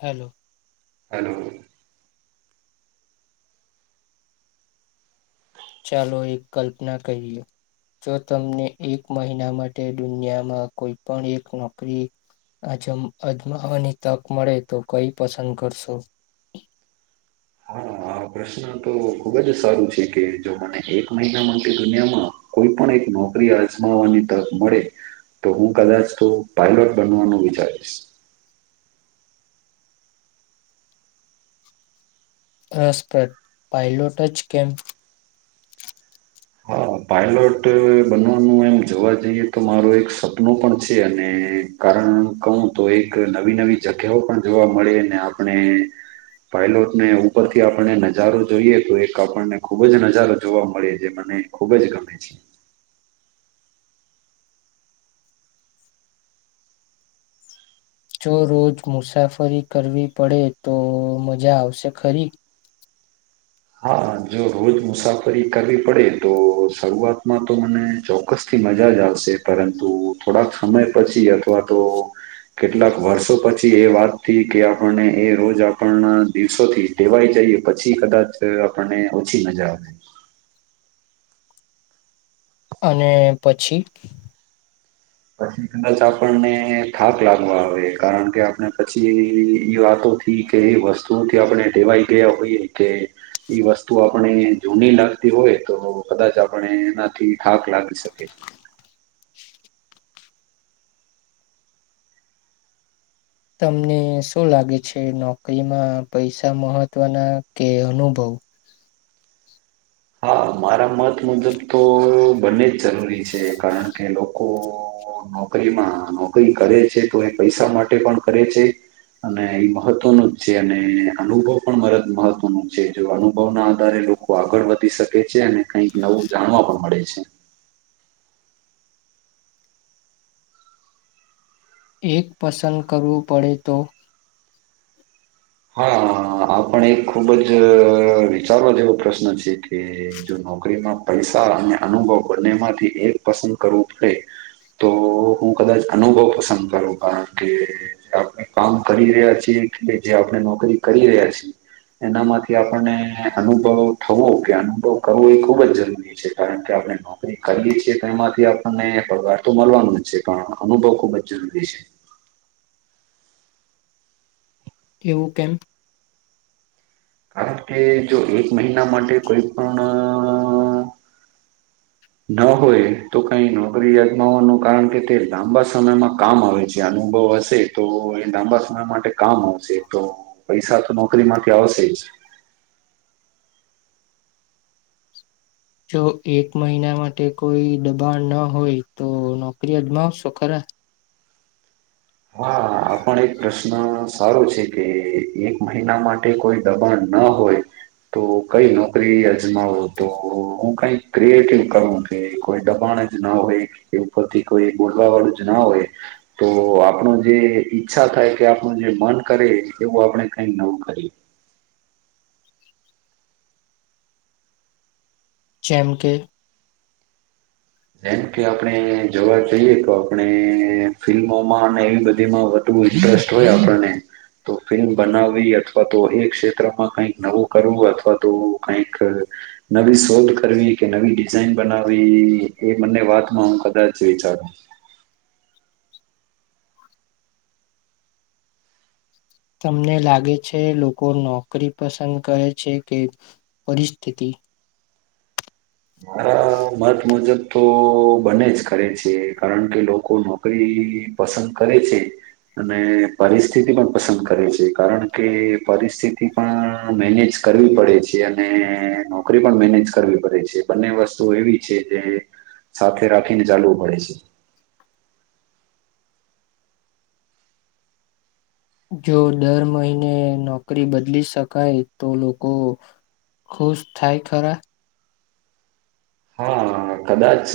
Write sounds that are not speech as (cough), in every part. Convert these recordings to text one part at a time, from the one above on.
Hello. Hello. ચાલો એક કલ્પના કહીએ. જો તમને એક મહિના માટે દુનિયામાં કોઈ પણ એક નોકરી આજમ અજમાવાની તક મળે તો કઈ પસંદ કરશો? (inaudible) આ પ્રશ્ન તો ખુબ જ સારું છે કે જો મને એક મહિના માટે દુનિયામાં કોઈ પણ એક નોકરી અજમાવવાની તક મળે. તો હું કદાચ તો પાયલોટ બનવાનું વિચારીશ. રસપ્રદ પાયલોટ ચ કેમ? હ પાયલોટ બનવાનું એમ જોવા જઈએ તો મારો એક સપનું પણ છે અને કારણ કહું તો એક નવી નવી જગ્યાઓ પણ જોવા મળે ને આપણે પાયલોટને ઉપરથી આપણને નજારો જોઈએ તો એક આપણને ખુબ જ નજારો જોવા મળે જે મને ખૂબ જ ગમે છે. જો રોજ મુસાફરી કરવી પડે તો મજા આવશે ખરી? હા જો રોજ મુસાફરી કરવી પડે તો શરૂઆતમાં તો મને ચોક્કસથી મજા જ આવશે પરંતુ થોડાક સમય પછી અથવા તો કેટલાક વર્ષો પછી એ વાત થી કે આપણને એ રોજ આપણના દિવસોથી ટેવાય જઈએ પછી કદાચ આપણને ઓછી મજા આવે. અને પછી પછી કદાચ આપણને થાક લાગવા આવે કારણ કે આપણે પછી એ વાતો થી કે વસ્તુઓથી આપણે ટેવાઈ ગયા હોઈએ કે ઈ વસ્તુ આપણે જૂની લાગતી હોય તો કદાચ આપણે એનાથી થાક લાગી શકે (inaudible) તમને શું લાગે છે નોકરીમાં પૈસા મહત્વના કે અનુભવ. હા મારા મત મુજબ તો બંને જ જરૂરી છે કારણ કે લોકો ઓ નોકરીમાં નોકરી કરે છે તો એ પૈસા માટે પણ કરે છે. અને એ મહત્વનું જ છે અને અનુભવ પણ મરત મહત્વ નો છે જો અનુભવ ના આધારે લોકો આગળ વધી શકે છે અને કઈક નવું જાણવા પણ મળે છે. એક પસંદ કરવું પડે તો. હા આપણે એક ખુબ જ વિચારવા જેવો પ્રશ્ન છે કે જો નોકરીમાં પૈસા અને અનુભવ બંને માંથી એક પસંદ કરવું પડે તો હું કદાચ અનુભવ પસંદ કરું કારણ કે આપણે કામ કરી રહ્યા છીએ કે જે આપણે નોકરી કરી રહ્યા છીએ એનામાંથી આપણને અનુભવ થવો કે અનુભવ કરવો એ ખુબ જ જરૂરી છે કારણ કે આપણે નોકરી કરીએ છીએ તો એમાંથી આપણને પગવાર તો મળવાનો જ છે પણ અનુભવ ખુબ જ જરૂરી છે. (inaudible) એવું કેમ કારણ કે જો એક મહિના માટે કોઈ પણ ન હોય તો કઈ નોકરી અજમાવાનું કારણ કે તે લાંબા સમયમાં કામ આવે છે અને અનુભવ હશે તો એ લાંબા સમય માટે કામ આવશે તો પૈસા તો નોકરીમાંથી આવશે જ (unintelligible) જો એક મહિના માટે કોઈ દબાણ ન હોય તો નોકરી અજમાવશો ખરા હા આપ પણ એક પ્રશ્ન સારો છે કે એક મહિના માટે કોઈ દબાણ ના હોય તો કઈ નોકરી અજમાવો તો હું કઈ ક્રિએટિવ કરવું કે કોઈ દબાણ જ ના હોય કે ઉપરથી કોઈ બોલવા વાળું જ ના હોય તો આપ આપણું જે ઈચ્છા થાય કે આપણું જે મન કરે એવું આપણે કઈક નવું કરીએ જેમ કે જેમ કે આપણે જોવા જઈએ તો આપણે ફિલ્મોમાં અને એવી બધી માં વધુ ઇન્ટરેસ્ટ હોય આપણને તો ફિલ્મ બનાવવી અથવા તો એ ક્ષેત્રમાં કઈક નવું કરવું અથવા તો કંઈક નવી સોધ કરવી કે નવી ડિઝાઇન બનાવી એ મને વાતમાં હું કદાચ વિચારું તમને લાગે છે લોકો નોકરી પસંદ કરે છે કે પરિસ્થિતિ હ (inaudible) મારા મત મુજબ તો બને જ કરે છે કારણ કે લોકો નોકરી પસંદ કરે છે... અને પરિસ્થિતિ પણ પસંદ કરે છે કારણ કે પરિસ્થિતિ પણ મેનેજ કરવી પડે છે અને નોકરી પણ મેનેજ કરવી પડે છે. બંને વસ્તુઓ એવી છે જે સાથે રાખીને ચાલવું પડે છે. જો દર મહિને નોકરી બદલી શકાય તો લોકો ખુશ થાય ખરા હા. કદાચ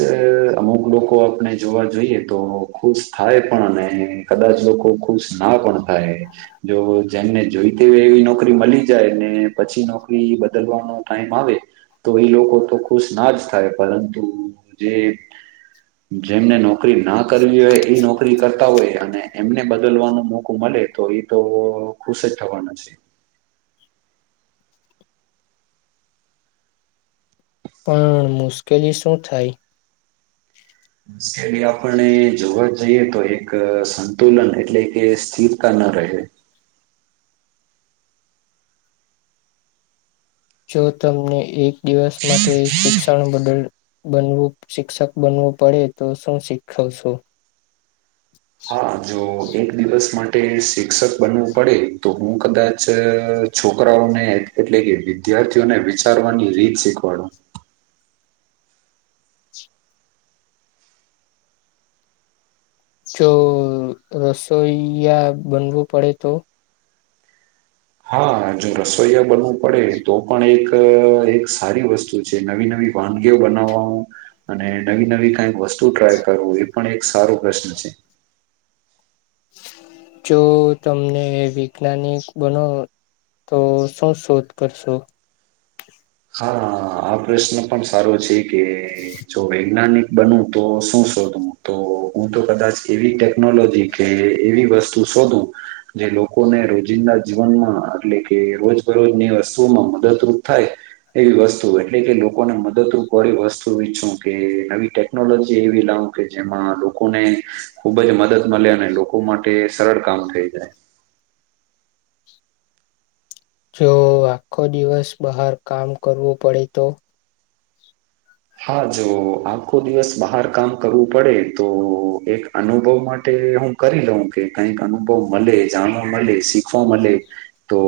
અમુક લોકો આપણે જોવા જોઈએ તો ખુશ થાય પણ અને કદાચ લોકો ખુશ ના પણ થાય જો જેમને જોઈતી હોય એવી નોકરી મળી જાય ને પછી નોકરી બદલવાનો ટાઈમ આવે તો એ લોકો તો ખુશ ના જ પરંતુ જે જેમને નોકરી ના કરવી હોય એ નોકરી નોકરી કરતા હોય અને એમને બદલવાનો મોકો મળે તો એ તો ખુશ જ થવાનો છે પણ મુશ્કેલી શું થાય સ્કેલી આપડને જોવા જઈએ તો એક સંતુલન એટલે કે સ્થિરતા ન ન રહે. જો તમને એક દિવસ માટે શિક્ષણ બદલ બનવું શિક્ષક બનવું પડે તો શું શીખવ સો? હા જો એક દિવસ મા ટે શિક્ષક બનવું પડે, તો હું કદાચ છોકરાઓને એટલે કે વિદ્યા વિદ્યાર્થીઓને વિચારવાની રીત શીખવાડુ. જો રસોઈયા બનવું પડે તો? હા જો રસોઈયા બનવું પડે તો પણ એક એક સારી વસ્તુ છે નવી નવી વાનગીઓ બનાવા અને નવી નવી કાઈક વસ્તુ ટ્રાય કરવું, એ પણ એક સારો પ્રશ્ન છે. જો તમને વિજ્ઞાનિક બનો તો શું શોધ કરશું? હા આ પ્રશ્ન પણ સારો છે કે જો વૈજ્ઞાનિક બન તો શું શો ધૂ, તો હું તો કદાચ એવી ટેકનોલોજી કે એવી વસ્તુ શોધું, જે લો કોને રોજિંદા જીવનમાં અટલે કે રોજ બરોજની વસ્તુઓમાં મદદરૂપ થાય એવી વસ્તુ એટલે કે લોકોને મદદરૂપ વાડી વસ્તુ વીછું કે નવી ટેકનોલોજી એવી લા વુ કે જેમાં લોકોને ખુબ જ મદદ મલે અને લોકો માટે સરળ કામ થઈ જાય. (inaudible) જો આખો દિવસ બહાર કામ કરવું પડે તો? હા જો આખો દિવસ બાહાર કામ કરવું પડે તો, એક અનુભવ માટે હું કરી લઉં કે કઈક અનુભવ મલે, જાણવા મલે શીખવા મલે, તો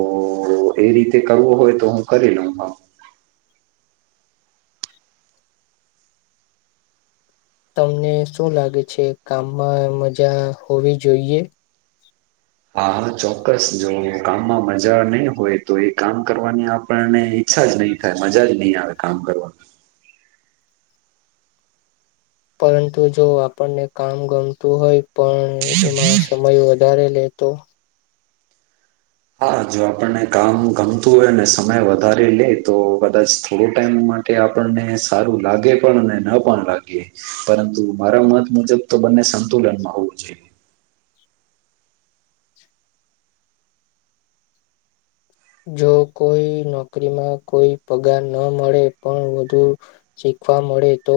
તો એ રીતે કરવો હોય તો હું કરી લઉ હ. તમને શું લાગે છે કામમાં મજા હોવી જોઈએ? હા હા ચોક્કસ જોઇયે, કામમાં મજા નહી હોય તો એ કામ કરવાની આપણને ઇચ્છા જ નહીં થાય મજા જ નહીં આવે કામ કરવાનું. પરંતુ જો આપણને કામ ગમતું હોય પણ એમાં સમય વધારે લે તો? હા જો આપણને કામ ગમતું હોય ને સમય વધારે લે, તો કદાચ થોડો ટાઈમ માટે આપને સારું લાગે પણ અને પણ લાગે, પરંતુ મારા મત મુજબ તો બ ન્ને સંતુલનમાં હોવું જોઈએ. જો કોઈ નોકરીમાં કોઈ પગાર ન મળે પણ વધુ ચી ખવા મળે તો?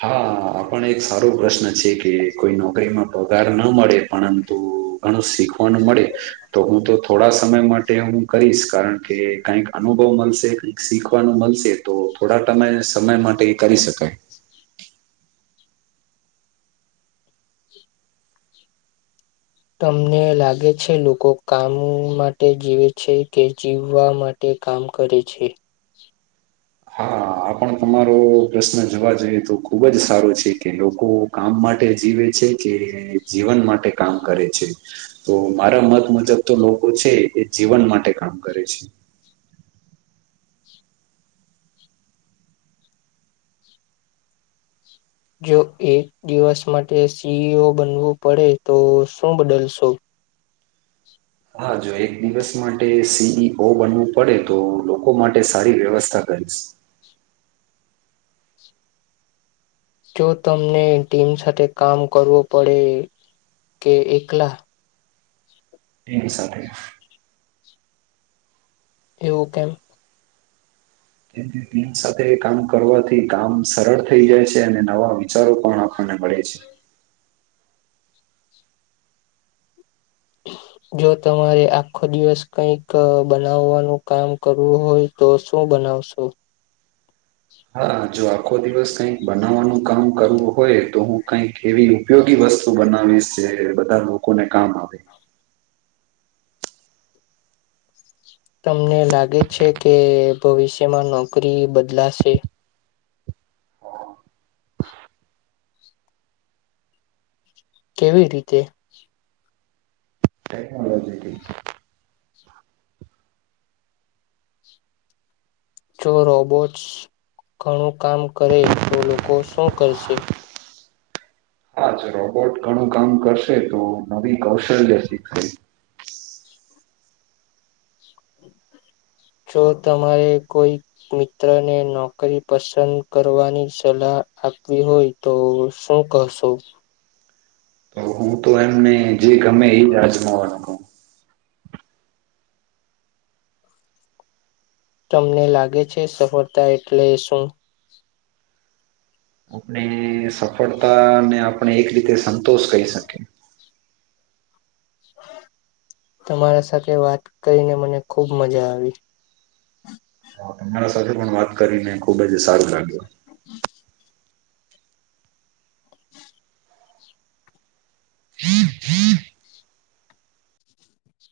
હા આપણ એક સારો પ્રશ્ન છે કે કોઈ નોકરીમાં પગાર ન મળે, પરંતુ ઘણું શીખવાનું મળે, તો હું તો થોડા સમય માટે હું કરીશ. કારણ કે કઈક અનુભવ મલશે, કઈક શીખવાનો મલશે તો થોડાક તમે સમય માટે એ કરી શકાય. તમને લાગે છે લોકો કામ માટે જીવે છે કે જીવવા માટે કામ કરે છે? હા આ પણ તમારો પ્રશ્ન જોવા જોઈએ તો ખુબ જ સારો છે કે લોકો કામ માટે જીવે છે કે જીવન માટે કામ કરે છે? તો મારા મત મુજબ તો લોકો છે એ જીવન માટે કામ કરે છે. જો એક દિવસ માટે સી ઈ ઓ બનવું પડે તો શું બદલશો? હા જો એક દિવસ માટે સી ઈ ઓ બનવું પડે તો લોકો માટે સારી વ્યવસ્થા કરી સ. જો તમને ટીમ સાથે કામ કરવું પડે કે એકલા? ટીમ સાથે. એવું કેમ? કેમ કે ટીમ સાથે કામ કરવાથી કામ સરળ થઈ જાય છે અને નવા વિચારો પણ આપ મળે છે. જો તમારે આખો દિવસ કઈક બનાવવાનું કામ કરવું હોય તો શું બનાવશો હા જો આખો દિવસ કઈક બનાવવાનું કામ કરવું હોય તો હું કઈક એવી ઉપયોગી બ વસ્તુ બનાવીશ જે બધા લોકોને કામ આવે તમને લાગે છે કે ભવિષ્યમાં નોકરી બદલાશે કેવી રીતે ટેકનોલોજીથી જો રોબોટ્સ ઘણું કામ કરે તો લોકો શું કરશે હાજ રોબોટ ઘણું કામ કરશે તો નવી કૌશલ્ય શીખશે (inaudible) જો તમારે કોઈ મિત્ર ને નોકરી પસંદ કરવાની સલાહ આપવી હોય તો શું કહશો તો હું તો એમને જે ગમે એ અજમાવાનું કહું તમને લાગે છે સફળતા એટલે શું? આપણે સફળતા ને આપણે એક રીતે સંતોષ કહી શકીએ હ (inaudible) તમારા સાથે વાત કરીને મને ખૂબ મજા આવી તમારા સાથે પણ વાત કરીને ખુબ જ સારું લાગ્યો હી જી (inaudible)